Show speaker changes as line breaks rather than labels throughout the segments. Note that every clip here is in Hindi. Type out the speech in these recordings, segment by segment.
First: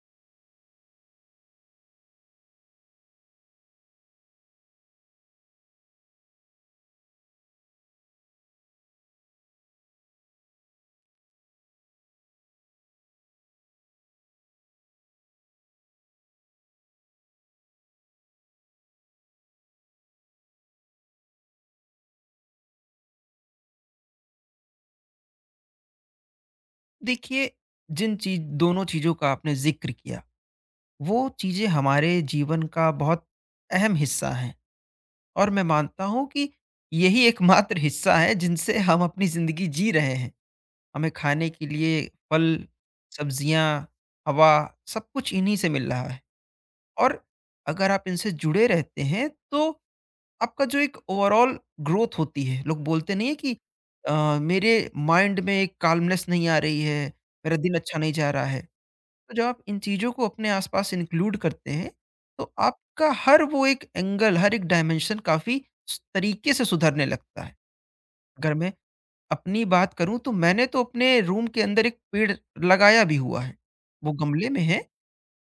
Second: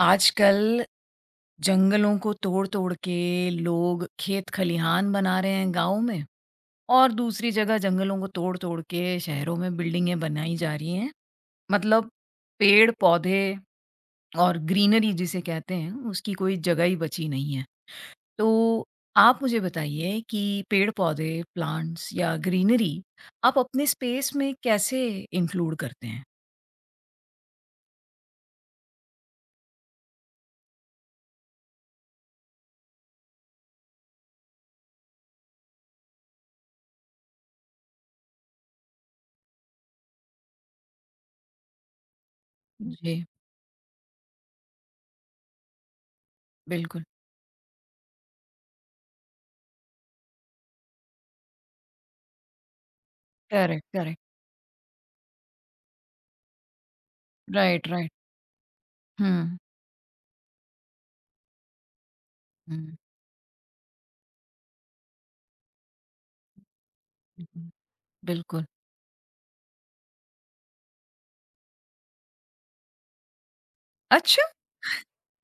आजकल जंगलों को तोड़-तोड़ के लोग खेत खलिहान बना रहे हैं गाँव में और दूसरी जगह जंगलों को तोड़-तोड़ के शहरों में बिल्डिंगें बनाई जा रही हैं। मतलब पेड़-पौधे और ग्रीनरी जिसे कहते हैं उसकी कोई जगह ही बची नहीं है। तो आप मुझे बताइए कि पेड़-पौधे, प्लांट्स या ग्रीनरी आप अपने स्पेस में कैसे इंक्लूड करते हैं?
देखिए जिन चीज दोनों चीजों का आपने जिक्र किया, वो चीजें हमारे जीवन का बहुत अहम हिस्सा हैं। और मैं मानता हूँ कि यही एकमात्र हिस्सा है जिनसे हम अपनी जिंदगी जी रहे हैं। हमें खाने के लिए फल,
जी,
सब्जियाँ, हवा, सब कुछ इन्हीं से मिल रहा है।
बिल्कुल।
और अगर आप इनसे जुड़े रहते हैं तो आपका जो एक ओवरऑल ग्रोथ होती है, लोग बोलते नहीं है कि
करेक्ट, करेक्ट।
मेरे माइंड में एक काल्मनेस नहीं आ रही है, मेरा दिन
राइट,
अच्छा
राइट।
नहीं जा रहा है। तो जब
हुँ,
आप इन चीज़ों को अपने आसपास इंक्लूड करते हैं, तो आपका हर वो एक एंगल, हर एक डायमेंशन काफ़ी स तरीके से सुधरने लगता है।
हुँ।
अगर
बिल्कुल।
मैं अपनी बात करूँ तो मैंने तो अपने रूम के अंदर एक पेड़ लगाया भी हुआ है। वो
अच्छा!
गमले में है,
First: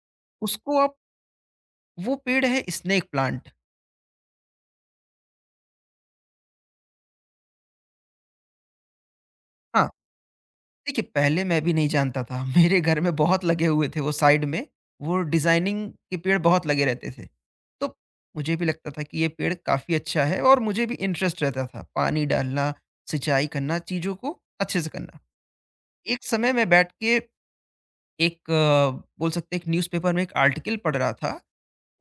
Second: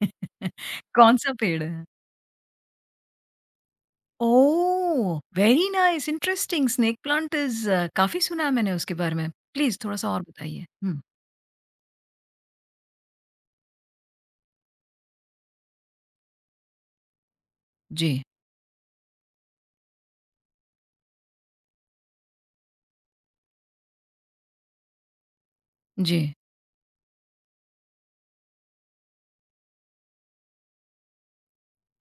उसको आप,
कौन-सा पेड़ है?
वो पेड़ है snake plant.
Oh! Very nice, interesting snake plant is काफ़ी सुना है मैंने उसके बारे में। प्लीज़
हाँ।
थोड़ा-सा और बताइए। हुँ,
देखिए, पहले मैं भी नहीं जानता था। मेरे घर में बहुत लगे हुए थे वो साइड में, वो डिज़ाइनिंग के पेड़ बहुत लगे रहते थे। तो
जी,
मुझे भी लगता था कि ये पेड़ काफ़ी अच्छा है और मुझे भी इंटरेस्ट रहता था, पानी डालना, सिंचाई करना, चीज़ों को अच्छे से करना।
जी।
एक समय मैं बैठ के एक बोल सकते हैं एक न्यूज़पेपर में एक आर्टिकल पढ़ रहा था,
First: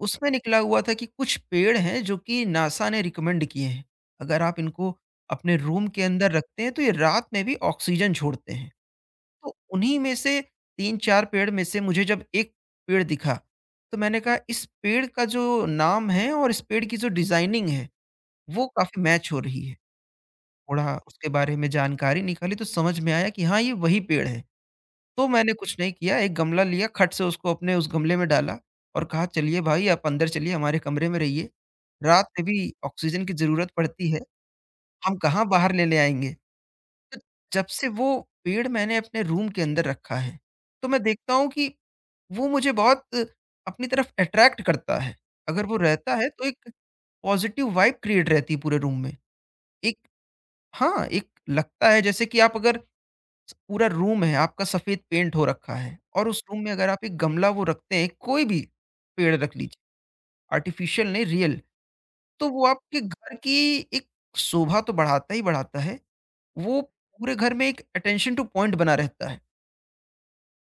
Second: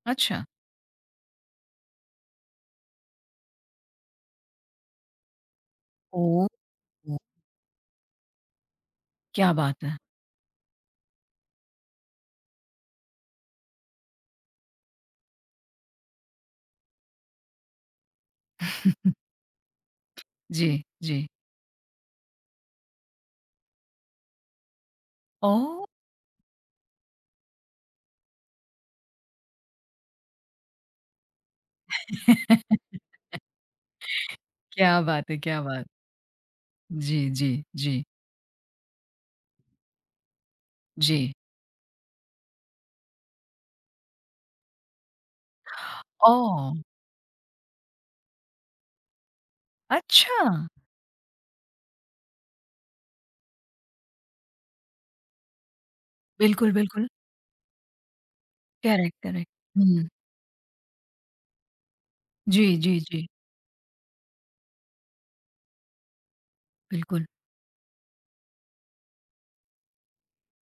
उसमें
अच्छा।
निकला हुआ था कि कुछ पेड़ हैं जो कि नासा ने रिकमेंड किए हैं। अगर आप इनको अपने रूम के अंदर
ओह!
रखते हैं, तो ये रात में भी ऑक्सीजन छोड़ते हैं।
क्या
तो
बात
उन्हीं
है।
में से 3-4 पेड़ में से मुझे जब एक पेड़ दिखा, तो मैंने कहा इस पेड़ का जो नाम है और इस पेड़ की जो डिज़ाइनिंग है, वो काफ़ी मैच हो रही है।
जी,
थोड़ा
जी।
उसके बारे में जानकारी निकाली तो समझ में आया कि हाँ, ये वही पेड़ है। तो मैंने कुछ
ओह!
नहीं किया, एक गमला लिया, खट से उसको अपने उस गमले में डाला और कहा चलिए भाई आप अंदर चलिए, हमारे कमरे में रहिए। रात में भी ऑक्सीजन की ज़रूरत पड़ती है,
क्या
हम
बात है,
कहाँ
क्या
बाहर
बात।
लेने आएँगे? तो
जी, जी,
जब से
जी,
वो पेड़ मैंने अपने रूम के अंदर रखा है, तो मैं
जी।
देखता हूँ कि वो मुझे बहुत अपनी तरफ अट्रैक्ट करता है। अगर वो रहता है तो एक
ओह!
पॉज़िटिव वाइब क्रिएट रहती है पूरे रूम में। एक,
अच्छा।
हाँ, एक लगता है जैसे कि आप अगर, पूरा रूम है, आपका सफ़ेद पेंट हो रखा है और उस रूम में
बिल्कुल,
अगर आप
बिल्कुल।
एक गमला वो रखते हैं, कोई भी
करेक्ट,
पेड़
करेक्ट।
रख लीजिए,
हुँ।
आर्टिफ़िशियल नहीं रियल, तो
जी,
वो
जी,
आपके
जी।
घर की एक शोभा तो बढ़ाता ही बढ़ाता है। वो
बिल्कुल,
पूरे घर में एक अटेंशन टू पॉइंट बना रहता है।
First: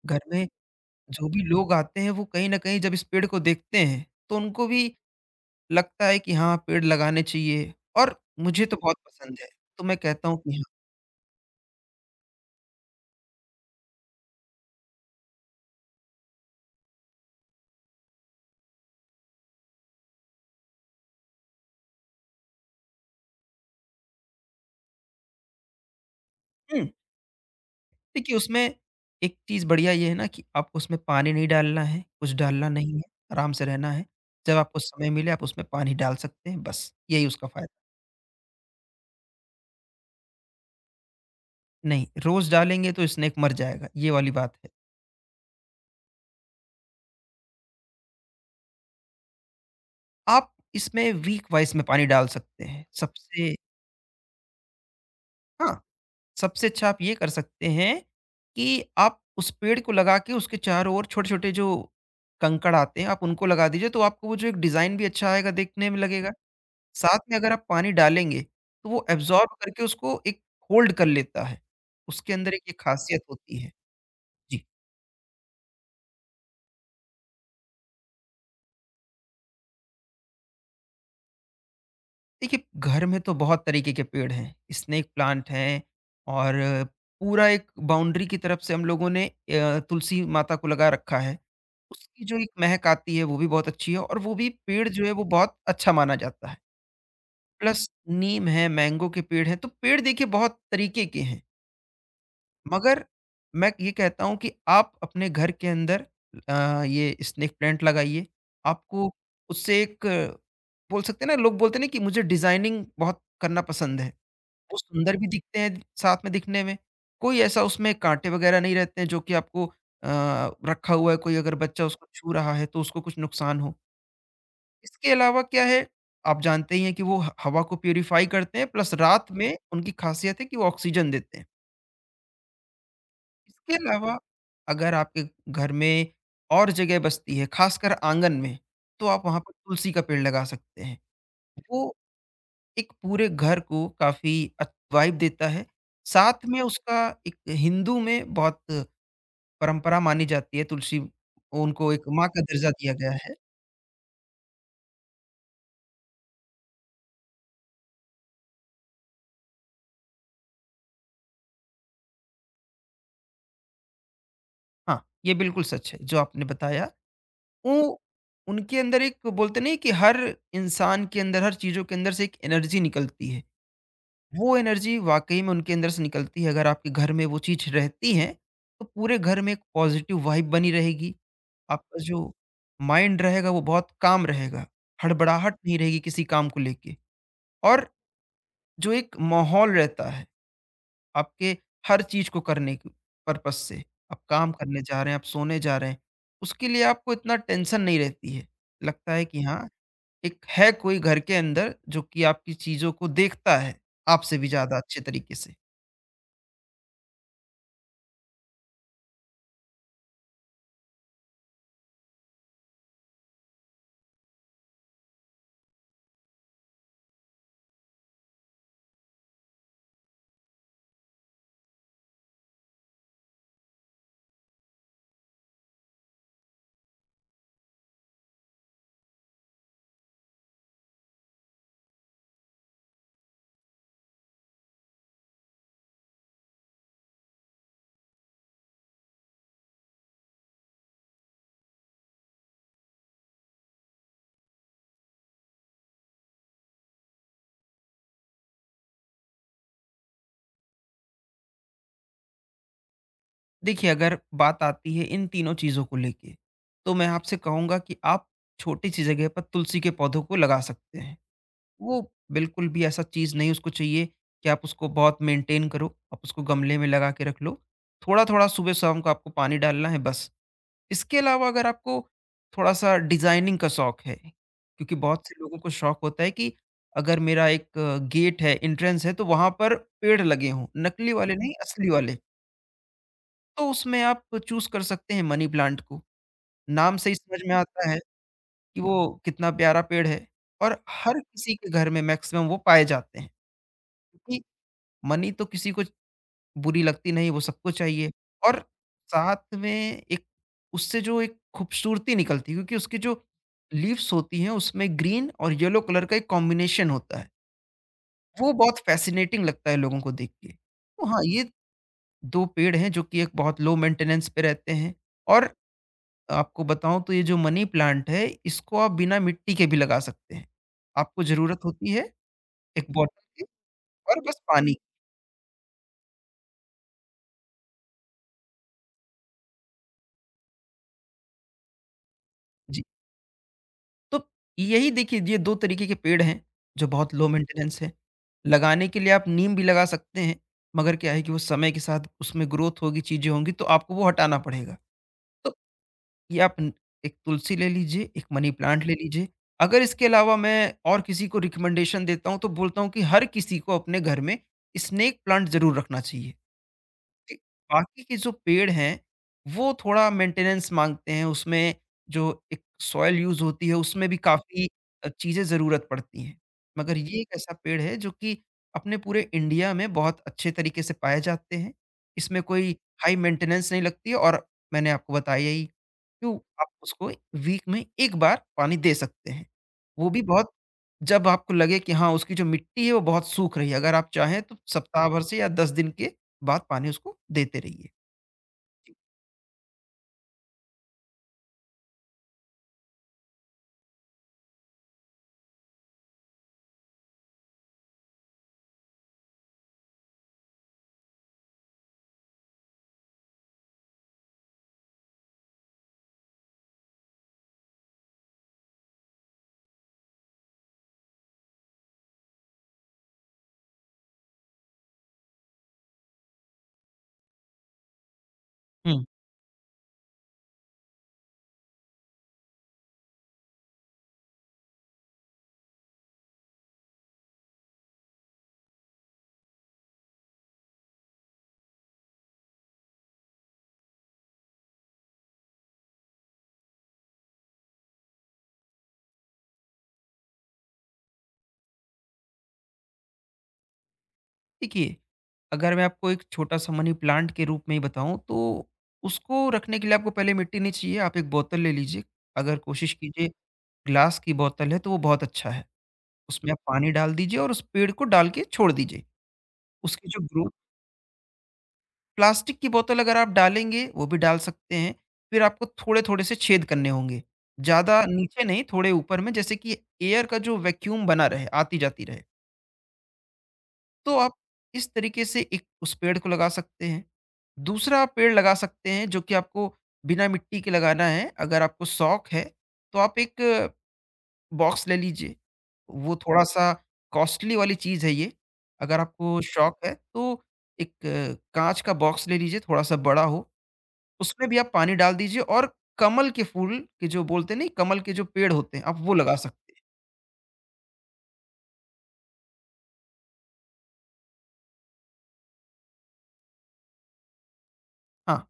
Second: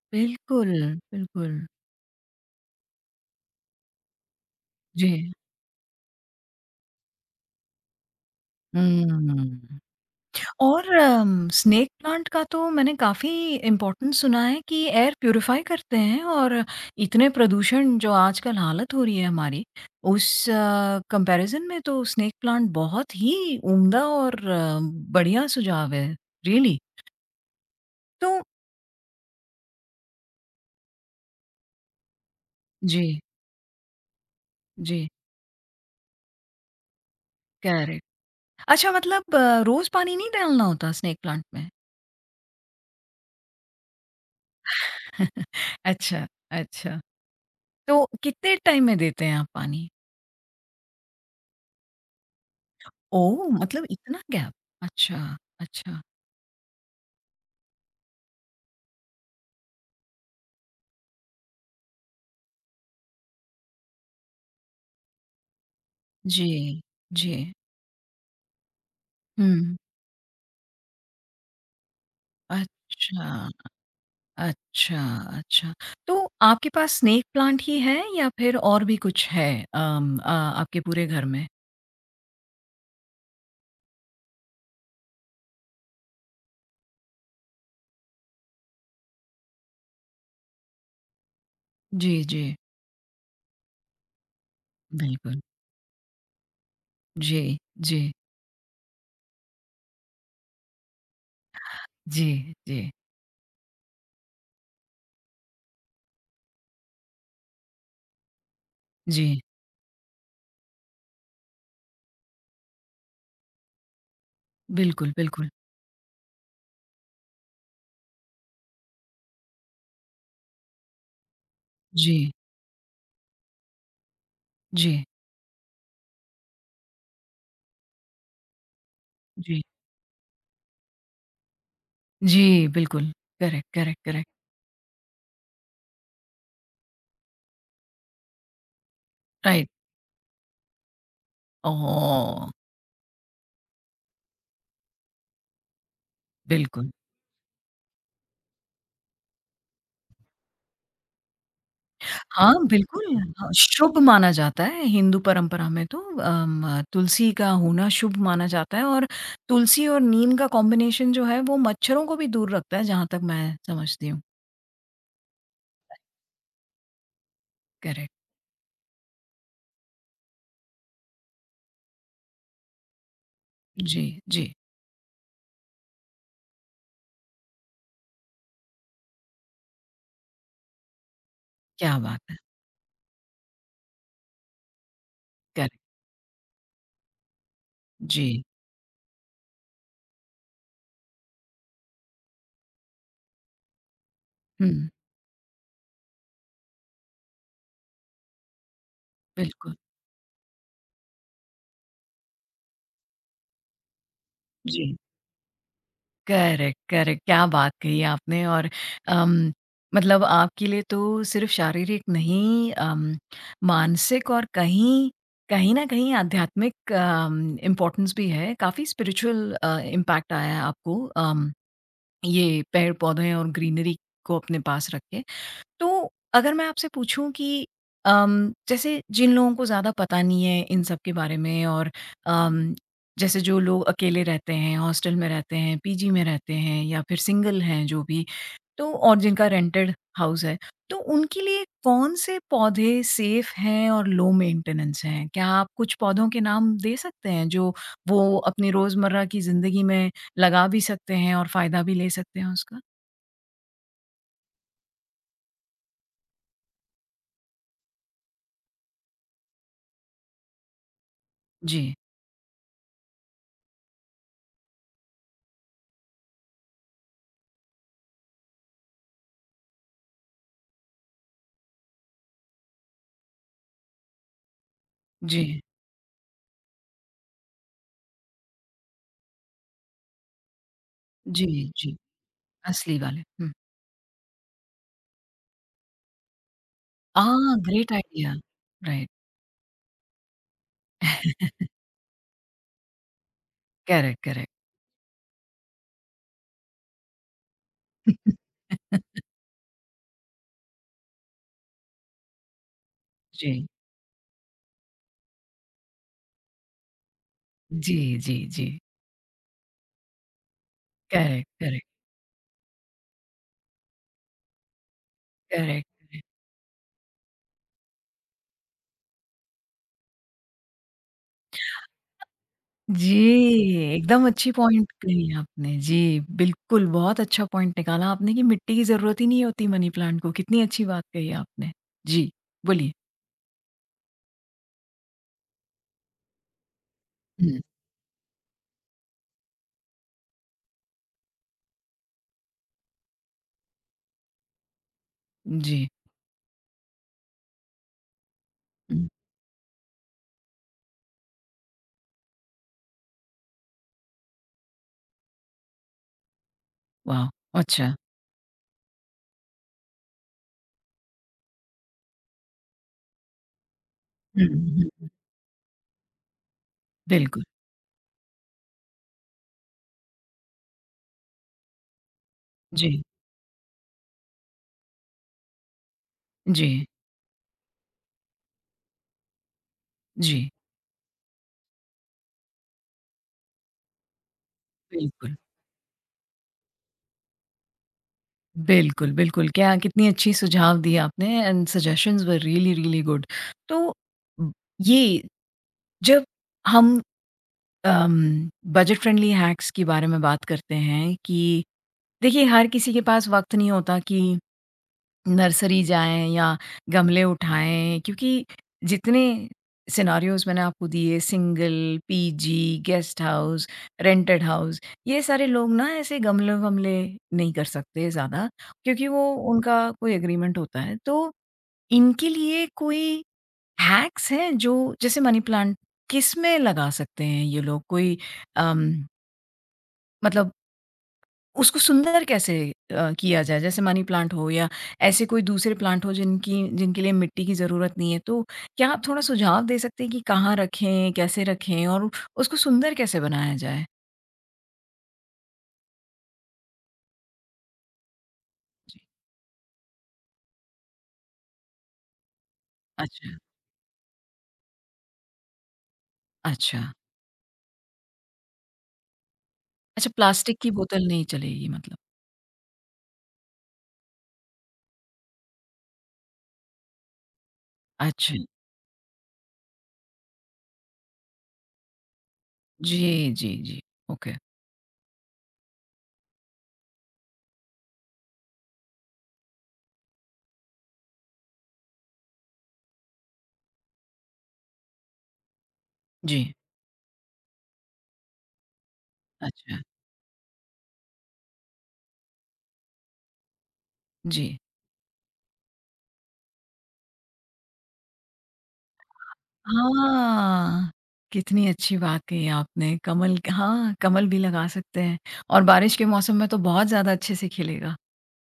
घर में
बिल्कुल,
जो भी
बिल्कुल।
लोग आते हैं, वो कहीं न कहीं जब इस पेड़ को देखते हैं, तो उनको भी
जी।
लगता है कि हाँ, पेड़ लगाने चाहिए और मुझे तो बहुत पसंद है।
हुँ।
तो मैं कहता हूँ कि हाँ।
और स्नेक प्लांट का तो मैंने काफ़ी इम्पोर्टेंस सुना है कि एयर प्यूरिफ़ाई करते हैं और इतने प्रदूषण जो आजकल हालत हो रही है हमारी, उस कंपैरिज़न में तो स्नेक प्लांट बहुत ही उम्दा और बढ़िया सुझाव है, रियली।
हुँ,
तो
देखिए उसमें एक चीज़ बढ़िया ये है ना कि आपको उसमें पानी नहीं डालना है, कुछ डालना नहीं है,
जी,
आराम से रहना है। जब आपको
जी,
समय मिले आप उसमें पानी डाल सकते हैं बस, यही उसका फ़ायदा है।
करेक्ट। अच्छा मतलब रोज़ पानी नहीं डालना होता स्नेक प्लांट में?
नहीं, रोज़ डालेंगे तो स्नेक मर जाएगा, ये वाली बात है।
अच्छा, अच्छा। तो कितने टाइम में देते हैं आप पानी?
आप इसमें वीक वाइज़ में पानी डाल सकते हैं।
ओह!
सबसे,
मतलब इतना गैप? अच्छा,
हाँ।
अच्छा।
सबसे अच्छा आप ये कर सकते हैं कि आप उस पेड़ को लगा के उसके चारों ओर छोटे-छोटे जो कंकड़ आते हैं, आप उनको लगा दीजिए, तो आपको वो जो एक डिज़ाइन भी अच्छा आएगा, देखने में लगेगा।
जी,
साथ
जी।
में अगर आप पानी डालेंगे, तो वो एब्ज़ॉर्ब
हुँ।
करके उसको एक होल्ड कर लेता है। उसके अंदर एक ये ख़ासियत
अच्छा,
होती है। जी,
अच्छा, अच्छा। तो आपके पास स्नेक प्लांट ही है या फिर और भी कुछ है आपके पूरे घर में?
देखिए, घर में तो बहुत तरीके के पेड़ हैं, स्नेक प्लांट हैं और पूरा एक बाउंड्री की तरफ से हम लोगों ने तुलसी माता को लगा रखा है।
जी,
उसकी जो
जी।
एक महक आती है वो भी बहुत अच्छी है और वो भी पेड़ जो है वो
बिल्कुल।
बहुत अच्छा माना जाता है।
जी,
प्लस
जी,
नीम है, मैंगो के पेड़ हैं, तो पेड़ देखिए बहुत तरीके के हैं।
जी, जी,
मगर मैं ये कहता हूँ कि आप अपने घर के अंदर ये स्नेक प्लांट लगाइए। आपको
जी।
उससे एक, बोल सकते हैं ना, लोग बोलते हैं ना कि मुझे डिज़ाइनिंग बहुत करना पसंद है। वो
बिल्कुल,
सुंदर भी
बिल्कुल।
दिखते हैं साथ में दिखने में। कोई ऐसा उसमें काँटे वगैरह नहीं रहते हैं जो कि आपको रखा हुआ है, कोई अगर बच्चा उसको
जी,
छू रहा है तो उसको कुछ नुकसान हो।
जी,
इसके अलावा क्या है, आप जानते ही हैं कि वो ह हवा को प्यूरिफ़ाई करते हैं, प्लस रात में
जी।
उनकी ख़ासियत है कि वो ऑक्सीजन देते हैं।
जी, बिल्कुल। करेक्ट,
इसके
करेक्ट,
अलावा
करेक्ट।
अगर आपके घर में और जगह बचती है, ख़ासकर आँगन में, तो आप वहाँ पर
राइट।
तुलसी का पेड़ लगा सकते हैं। वो
ओह!
एक पूरे घर को काफ़ी वाइब देता है। साथ में
बिल्कुल।
उसका एक, हिंदू में बहुत परंपरा मानी जाती है तुलसी, उनको एक माँ का
हाँ,
दर्जा दिया
बिल्कुल।
गया है।
हाँ, शुभ माना जाता है हिंदू परंपरा में तो तुलसी का होना शुभ माना जाता है और तुलसी और नीम का कॉम्बिनेशन जो है वो मच्छरों को भी दूर रखता है जहाँ तक मैं समझती हूँ।
हाँ, ये बिल्कुल सच है जो आपने बताया। वो,
करेक्ट।
उनके अंदर एक, बोलते नहीं कि हर इंसान के अंदर, हर चीज़ों के अंदर से एक एनर्जी निकलती है।
जी, जी।
वो एनर्जी वाक़ई में उनके अंदर से निकलती है। अगर आपके घर में वो चीज़ रहती है, तो पूरे घर में एक पॉज़िटिव वाइब बनी रहेगी।
क्या
आपका
बात
जो
है!
माइंड रहेगा वो बहुत काम रहेगा। हड़बड़ाहट नहीं
करेक्ट।
रहेगी किसी काम को लेके। और
जी।
जो एक माहौल रहता है आपके हर चीज़ को करने के पर्पज़ से, आप काम करने
हुँ,
जा रहे हैं, आप सोने जा रहे हैं, उसके लिए आपको इतना टेंशन नहीं रहती है। लगता है कि हाँ,
बिल्कुल।
एक है कोई घर के अंदर जो कि आपकी चीज़ों को देखता है, आपसे भी ज़्यादा
जी।
अच्छे तरीके से।
Correct, correct. क्या बात कही आपने और अम, मतलब आपके लिए तो सिर्फ़ शारीरिक नहीं मानसिक और कहीं कहीं न कहीं आध्यात्मिक इम्पोर्टेंस भी है। काफ़ी स्पिरिचुअल इम्पैक्ट आया है आपको ये पेड़-पौधे और ग्रीनरी को अपने पास रख के। तो अगर मैं आपसे पूछूँ कि जैसे जिन लोगों को ज़्यादा पता नहीं है इन सब के बारे में और अम, जैसे जो लोग अकेले रहते हैं, हॉस्टल में रहते हैं, पीजी में रहते हैं या फिर सिंगल हैं जो भी, तो और जिनका रेंटेड हाउस है, तो उनके लिए कौन से पौधे सेफ हैं और लो मेंटेनेंस हैं? क्या आप कुछ पौधों के नाम दे सकते हैं जो वो अपनी रोज़मर्रा की ज़िंदगी में लगा भी सकते हैं और फ़ायदा भी ले सकते हैं उसका?
देखिए अगर बात आती है इन तीनों चीज़ों को लेके, तो मैं आपसे कहूँगा कि आप छोटी-सी जगह पर तुलसी के पौधों को लगा सकते हैं।
जी,
वो बिल्कुल भी ऐसा चीज़ नहीं उसको चाहिए कि आप उसको बहुत मेंटेन करो, आप उसको गमले में लगा के रख लो। थोड़ा-थोड़ा सुबह-शाम को आपको पानी डालना है बस। इसके अलावा अगर आपको थोड़ा-सा डिज़ाइनिंग का शौक है, क्योंकि बहुत से लोगों
जी,
को शौक होता है कि अगर मेरा एक गेट है, एंट्रेंस है, तो वहाँ पर पेड़ लगे हों, नकली वाले
जी,
नहीं, असली
जी।
वाले।
असली वाले। हुँ।
तो उसमें आप चूज़ कर सकते हैं मनी प्लांट को। नाम से ही समझ में
आह!
आता
ग्रेट
है
आइडिया।
कि
राइट।
वो कितना प्यारा पेड़ है और हर किसी के घर में मैक्सिमम वो पाए जाते हैं,
करेक्ट,
क्योंकि
करेक्ट।
मनी तो किसी को बुरी लगती नहीं, वो सबको चाहिए। और साथ में एक, उससे जो एक खूबसूरती निकलती है, क्योंकि उसकी जो
जी।
लीव्स होती हैं उसमें ग्रीन और येलो कलर का एक कॉम्बिनेशन होता है।
जी, जी,
वो
जी।
बहुत फ़ैसिनेटिंग लगता है लोगों को देख के। तो हाँ,
करेक्ट,
ये
करेक्ट,
2 पेड़ हैं जो कि एक बहुत लो मेंटेनेंस पे रहते हैं। और
करेक्ट, करेक्ट।
आपको बताऊँ तो ये जो मनी प्लांट है इसको आप बिना मिट्टी के भी लगा सकते हैं। आपको ज़रूरत होती है एक
जी,
बॉटल की और
एकदम
बस
अच्छी
पानी की।
पॉइंट कही आपने, जी, बिल्कुल बहुत अच्छा पॉइंट निकाला आपने कि मिट्टी की ज़रूरत ही नहीं होती मनी प्लांट को, कितनी अच्छी बात कही आपने। जी,
जी।
बोलिए।
तो यही देखिए, ये 2 तरीके के पेड़ हैं, जो बहुत लो
हुँ,
मेंटेनेंस हैं। लगाने के लिए आप नीम भी लगा सकते हैं, मगर क्या है कि वो समय के साथ उसमें ग्रोथ होगी, चीज़ें होंगी तो आपको वो हटाना पड़ेगा। तो
जी,
ये आप न, एक तुलसी ले लीजिए, एक मनी प्लांट ले
हुँ,
लीजिए। अगर इसके अलावा मैं और किसी को रिकमेंडेशन देता हूँ तो बोलता हूँ कि हर किसी को अपने घर में स्नेक प्लांट ज़रूर रखना चाहिए।
वाह!
ए,
अच्छा।
बाकी के जो पेड़ हैं, वो थोड़ा मेंटेनेंस माँगते हैं, उसमें जो एक सॉइल यूज़ होती है, उसमें भी
हुँ,
काफ़ी
हुँ,
चीज़ें ज़रूरत पड़ती हैं। मगर ये एक
बिल्कुल,
ऐसा पेड़ है जो कि अपने पूरे इंडिया में बहुत अच्छे तरीके से पाए जाते हैं। इसमें कोई
जी,
हाई मेंटेनेंस नहीं लगती है और मैंने आपको बताया ही। तो आप
जी,
उसको वीक में 1 बार पानी दे सकते हैं। वो भी
जी,
बहुत, जब आपको लगे कि हाँ, उसकी जो मिट्टी है वो बहुत सूख रही है। अगर आप चाहें तो सप्ताह भर
बिल्कुल।
से या 10 दिन के बाद पानी उसको देते रहिए।
बिल्कुल, बिल्कुल। क्या कितनी अच्छी सुझाव दिए आपने and suggestions were really, really good. तो ब ये जब हम बजट फ्रेंडली हैक्स के बारे में बात करते हैं कि देखिए हर किसी के पास वक़्त नहीं होता कि नर्सरी जाएँ या गमले उठाएँ क्योंकि जितने सिनेरियोज़ मैंने आपको दिए single, PG, guest house, rented house ये सारे लोग ना ऐसे गमले-वमले नहीं कर सकते ज़्यादा
हुँ,
क्योंकि वो उनका कोई एग्रीमेंट होता है। तो इनके लिए कोई हैक्स हैं जो जैसे मनी प्लांट किसमें लगा सकते हैं ये लोग? कोई अम, मतलब उसको सुंदर कैसे किया जाए? जैसे मनी प्लांट हो या ऐसे कोई दूसरे प्लांट हो जिनकी जिनके लिए मिट्टी की ज़रूरत नहीं है। तो क्या आप थोड़ा सुझाव दे सकते हैं कि कहाँ रखें, कैसे रखें और उसको सुंदर कैसे बनाया जाए?
देखिए, अगर मैं आपको एक छोटा-सा मनी प्लांट के रूप में ही बताऊँ, तो
जी।
उसको रखने के लिए आपको पहले मिट्टी नहीं चाहिए। आप एक बोतल ले लीजिए, अगर कोशिश कीजिए
अच्छा,
ग्लास की बोतल है तो वो बहुत अच्छा है। उसमें आप
अच्छा।
पानी डाल दीजिए और उस पेड़ को डाल के छोड़ दीजिए। उसकी
अच्छा
जो ग्रो,
प्लास्टिक की बोतल नहीं चलेगी मतलब।
प्लास्टिक की बोतल अगर आप डालेंगे, वो भी डाल सकते हैं, फिर आपको थोड़े-थोड़े से छेद करने होंगे। ज़्यादा
अच्छा।
नीचे नहीं, थोड़े ऊपर में, जैसे कि एयर का जो वैक्यूम बना रहे, आती-जाती रहे।
जी, जी, जी।
तो आप
ओके।
इस तरीके से एक उस पेड़ को लगा सकते हैं। दूसरा आप पेड़ लगा सकते हैं जो कि आपको बिना मिट्टी के लगाना है, अगर आपको शौक है, तो आप एक बॉक्स ले लीजिए। वो
जी।
थोड़ा-सा कॉस्टली वाली चीज़ है ये, अगर आपको शौक
अच्छा।
है तो एक काँच का बॉक्स ले लीजिए, थोड़ा-सा बड़ा हो। उसमें
जी।
भी आप पानी डाल दीजिए और कमल के फूल के जो, बोलते नहीं कमल के जो पेड़ होते हैं, आप वो लगा सकते हैं।
हाँ। कितनी अच्छी बात कही आपने। कमल क हाँ, कमल भी लगा सकते हैं और बारिश के मौसम में तो बहुत ज़्यादा अच्छे से खिलेगा।
हाँ,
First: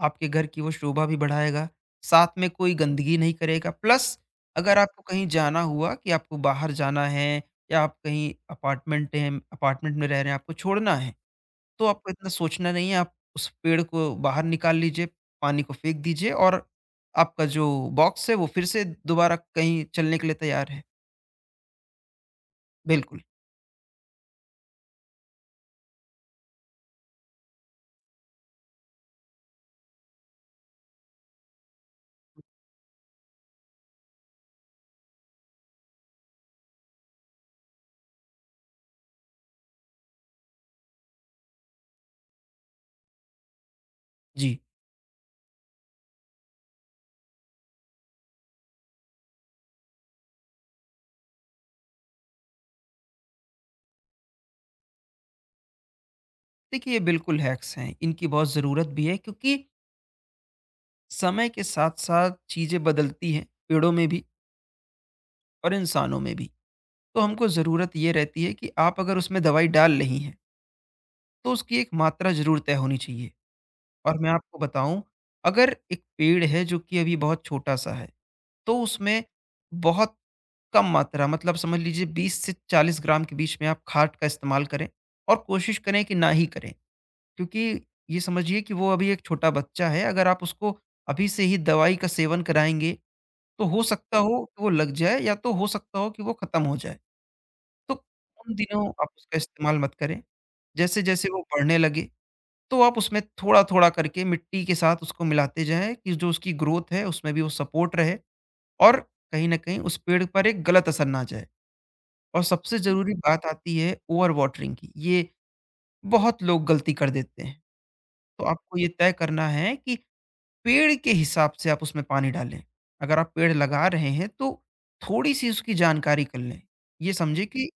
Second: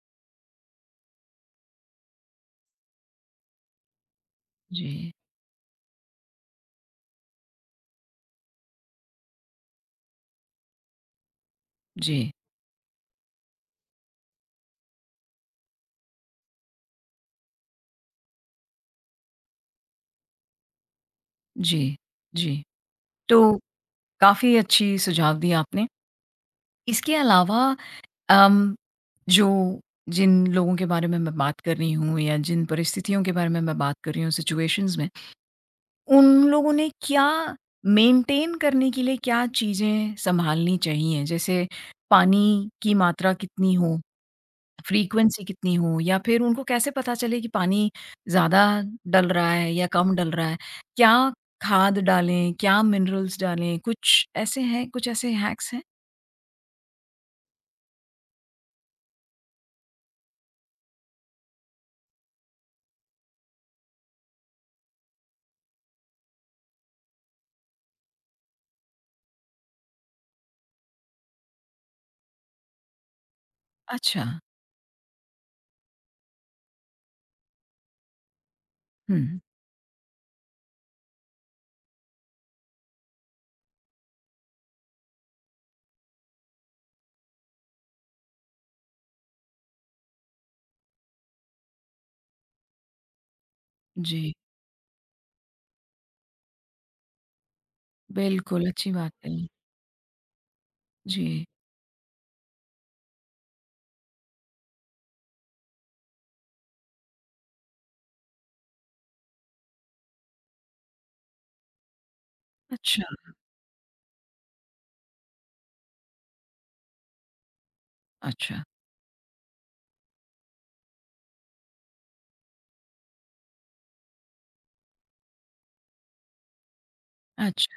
आपके घर की वो शोभा भी बढ़ाएगा, साथ में कोई गंदगी नहीं करेगा, प्लस अगर आपको
जी,
कहीं जाना हुआ कि आपको बाहर जाना है, या आप कहीं अपार्टमेंट में रह रहे हैं, आपको छोड़ना है, तो आपको इतना
जी,
सोचना नहीं है, आप उस पेड़ को बाहर निकाल लीजिए, पानी को फेंक दीजिए और आपका जो बॉक्स है वो फिर से दोबारा कहीं चलने के लिए तैयार है।
जी, जी।
बिल्कुल,
तो काफ़ी अच्छी सुझाव दिए आपने। इसके अलावा अम, जो जिन लोगों के बारे में मैं बात कर रही हूँ या जिन परिस्थितियों के बारे में मैं बात कर रही हूँ सिचुएशंस में, उन लोगों ने क्या मेंटेन करने के लिए क्या चीज़ें सँभालनी चाहिए? जैसे पानी की मात्रा कितनी हो
जी।
फ्रीक्वेंसी कितनी हो या फिर उनको कैसे पता चले कि पानी ज़्यादा डल रहा है या कम डल रहा है? क्या खाद डालें, क्या मिनरल्स डालें? कुछ ऐसे हैं कुछ ऐसे हैक्स हैं?
देखिए, ये बिल्कुल हैक्स हैं, इनकी बहुत ज़रूरत भी है क्योंकि समय के साथ साथ चीज़ें बदलती हैं पेड़ों में भी और इंसानों में भी। तो हमको ज़रूरत ये रहती है कि आप अगर उसमें दवाई डाल रही हैं तो उसकी एक मात्रा ज़रूर तय होनी चाहिए। और
अच्छा।
मैं आपको बताऊं, अगर एक पेड़ है जो कि अभी बहुत छोटा सा है, तो उसमें
हुँ।
बहुत कम मात्रा, मतलब समझ लीजिए 20 से 40 ग्राम के बीच में आप खाद का इस्तेमाल करें और कोशिश करें कि ना ही करें, क्योंकि ये समझिए कि वो अभी एक छोटा बच्चा है, अगर आप उसको अभी से ही दवाई का सेवन कराएँगे, तो हो सकता, जी।
जी,
हो कि वो लग जाए या तो हो सकता हो कि वो खत्म हो जाए। तो उन
बिल्कुल,
दिनों
अच्छी
आप
बात
उसका
कही।
इस्तेमाल मत करें। जैसे-जैसे वो
जी।
बढ़ने लगे, तो आप उसमें थोड़ा-थोड़ा करके मिट्टी के साथ उसको मिलाते जाएँ कि जो उसकी ग्रोथ है, उसमें भी वो सपोर्ट रहे और कहीं न कहीं उस पेड़ पर एक गलत असर ना जाए। और सबसे
अच्छा,
ज़रूरी बात आती है ओवर वाटरिंग की, ये बहुत लोग गलती कर देते हैं। तो
अच्छा,
आपको ये तय करना है कि पेड़ के हिसाब से आप उसमें पानी डालें। अगर आप पेड़ लगा रहे हैं तो थोड़ी-सी उसकी जानकारी कर लें। ये समझिए कि
अच्छा।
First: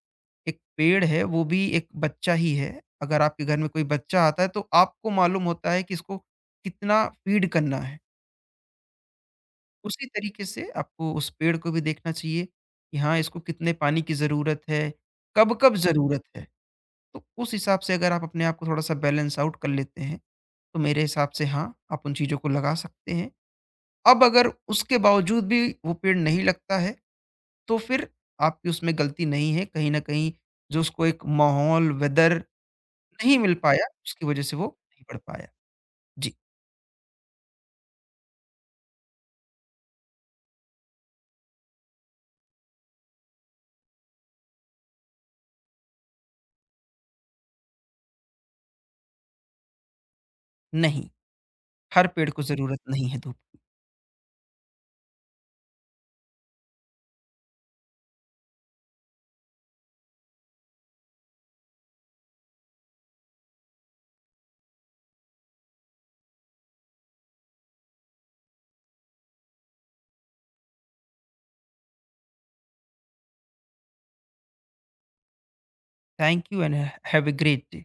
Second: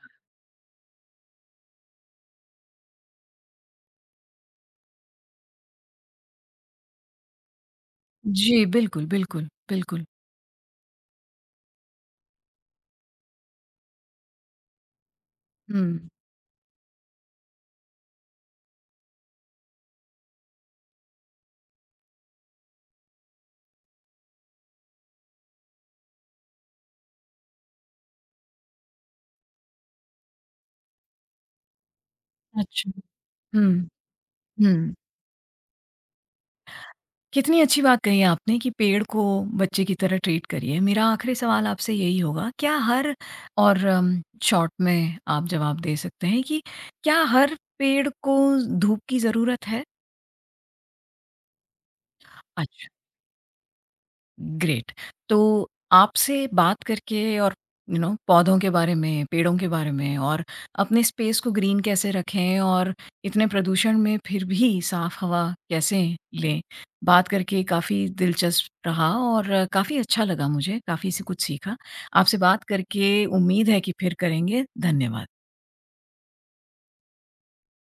एक पेड़ है, वो भी एक बच्चा ही है। अगर आपके घर में कोई बच्चा आता है तो आपको मालूम होता है कि इसको कितना फीड करना है।
जी, बिल्कुल, बिल्कुल, बिल्कुल।
उसी तरीके से आपको उस पेड़ को भी देखना चाहिए कि हाँ, इसको कितने पानी की ज़रूरत है, कब-कब
हुँ।
ज़रूरत है। तो उस हिसाब से अगर आप अपने आप को थोड़ा-सा बैलेंस आउट कर लेते हैं, तो मेरे हिसाब से हाँ, आप उन चीज़ों को लगा सकते हैं। अब अगर उसके बावजूद भी वो पेड़ नहीं लगता है, तो फिर आपकी उसमें गलती नहीं है। कहीं न कहीं जो उसको एक माहौल, वेदर
अच्छा।
नहीं मिल पाया,
हुँ,
उसकी वज़ह से वो
हुँ।
नहीं बढ़ पाया। जी,
कितनी अच्छी बात कही आपने कि पेड़ को बच्चे की तरह ट्रीट करिए। मेरा आखिरी सवाल आपसे यही होगा, क्या हर और शॉर्ट में आप जवाब दे सकते हैं कि क्या हर पेड़ को धूप की ज़रूरत है?
नहीं, हर पेड़ को ज़रूरत
अच्छा।
नहीं है धूप।
ग्रेट। तो आपसे बात करके और यू you नो पौधों के बारे में, पेड़ों के बारे में और अपने स्पेस को ग्रीन कैसे रखें और इतने प्रदूषण में फिर भी साफ हवा कैसे लें, बात करके काफ़ी दिलचस्प रहा और काफ़ी अच्छा लगा मुझे, काफ़ी से कुछ सीखा। आपसे बात करके उम्मीद है कि फिर करेंगे। धन्यवाद।
Thank you and have a great day.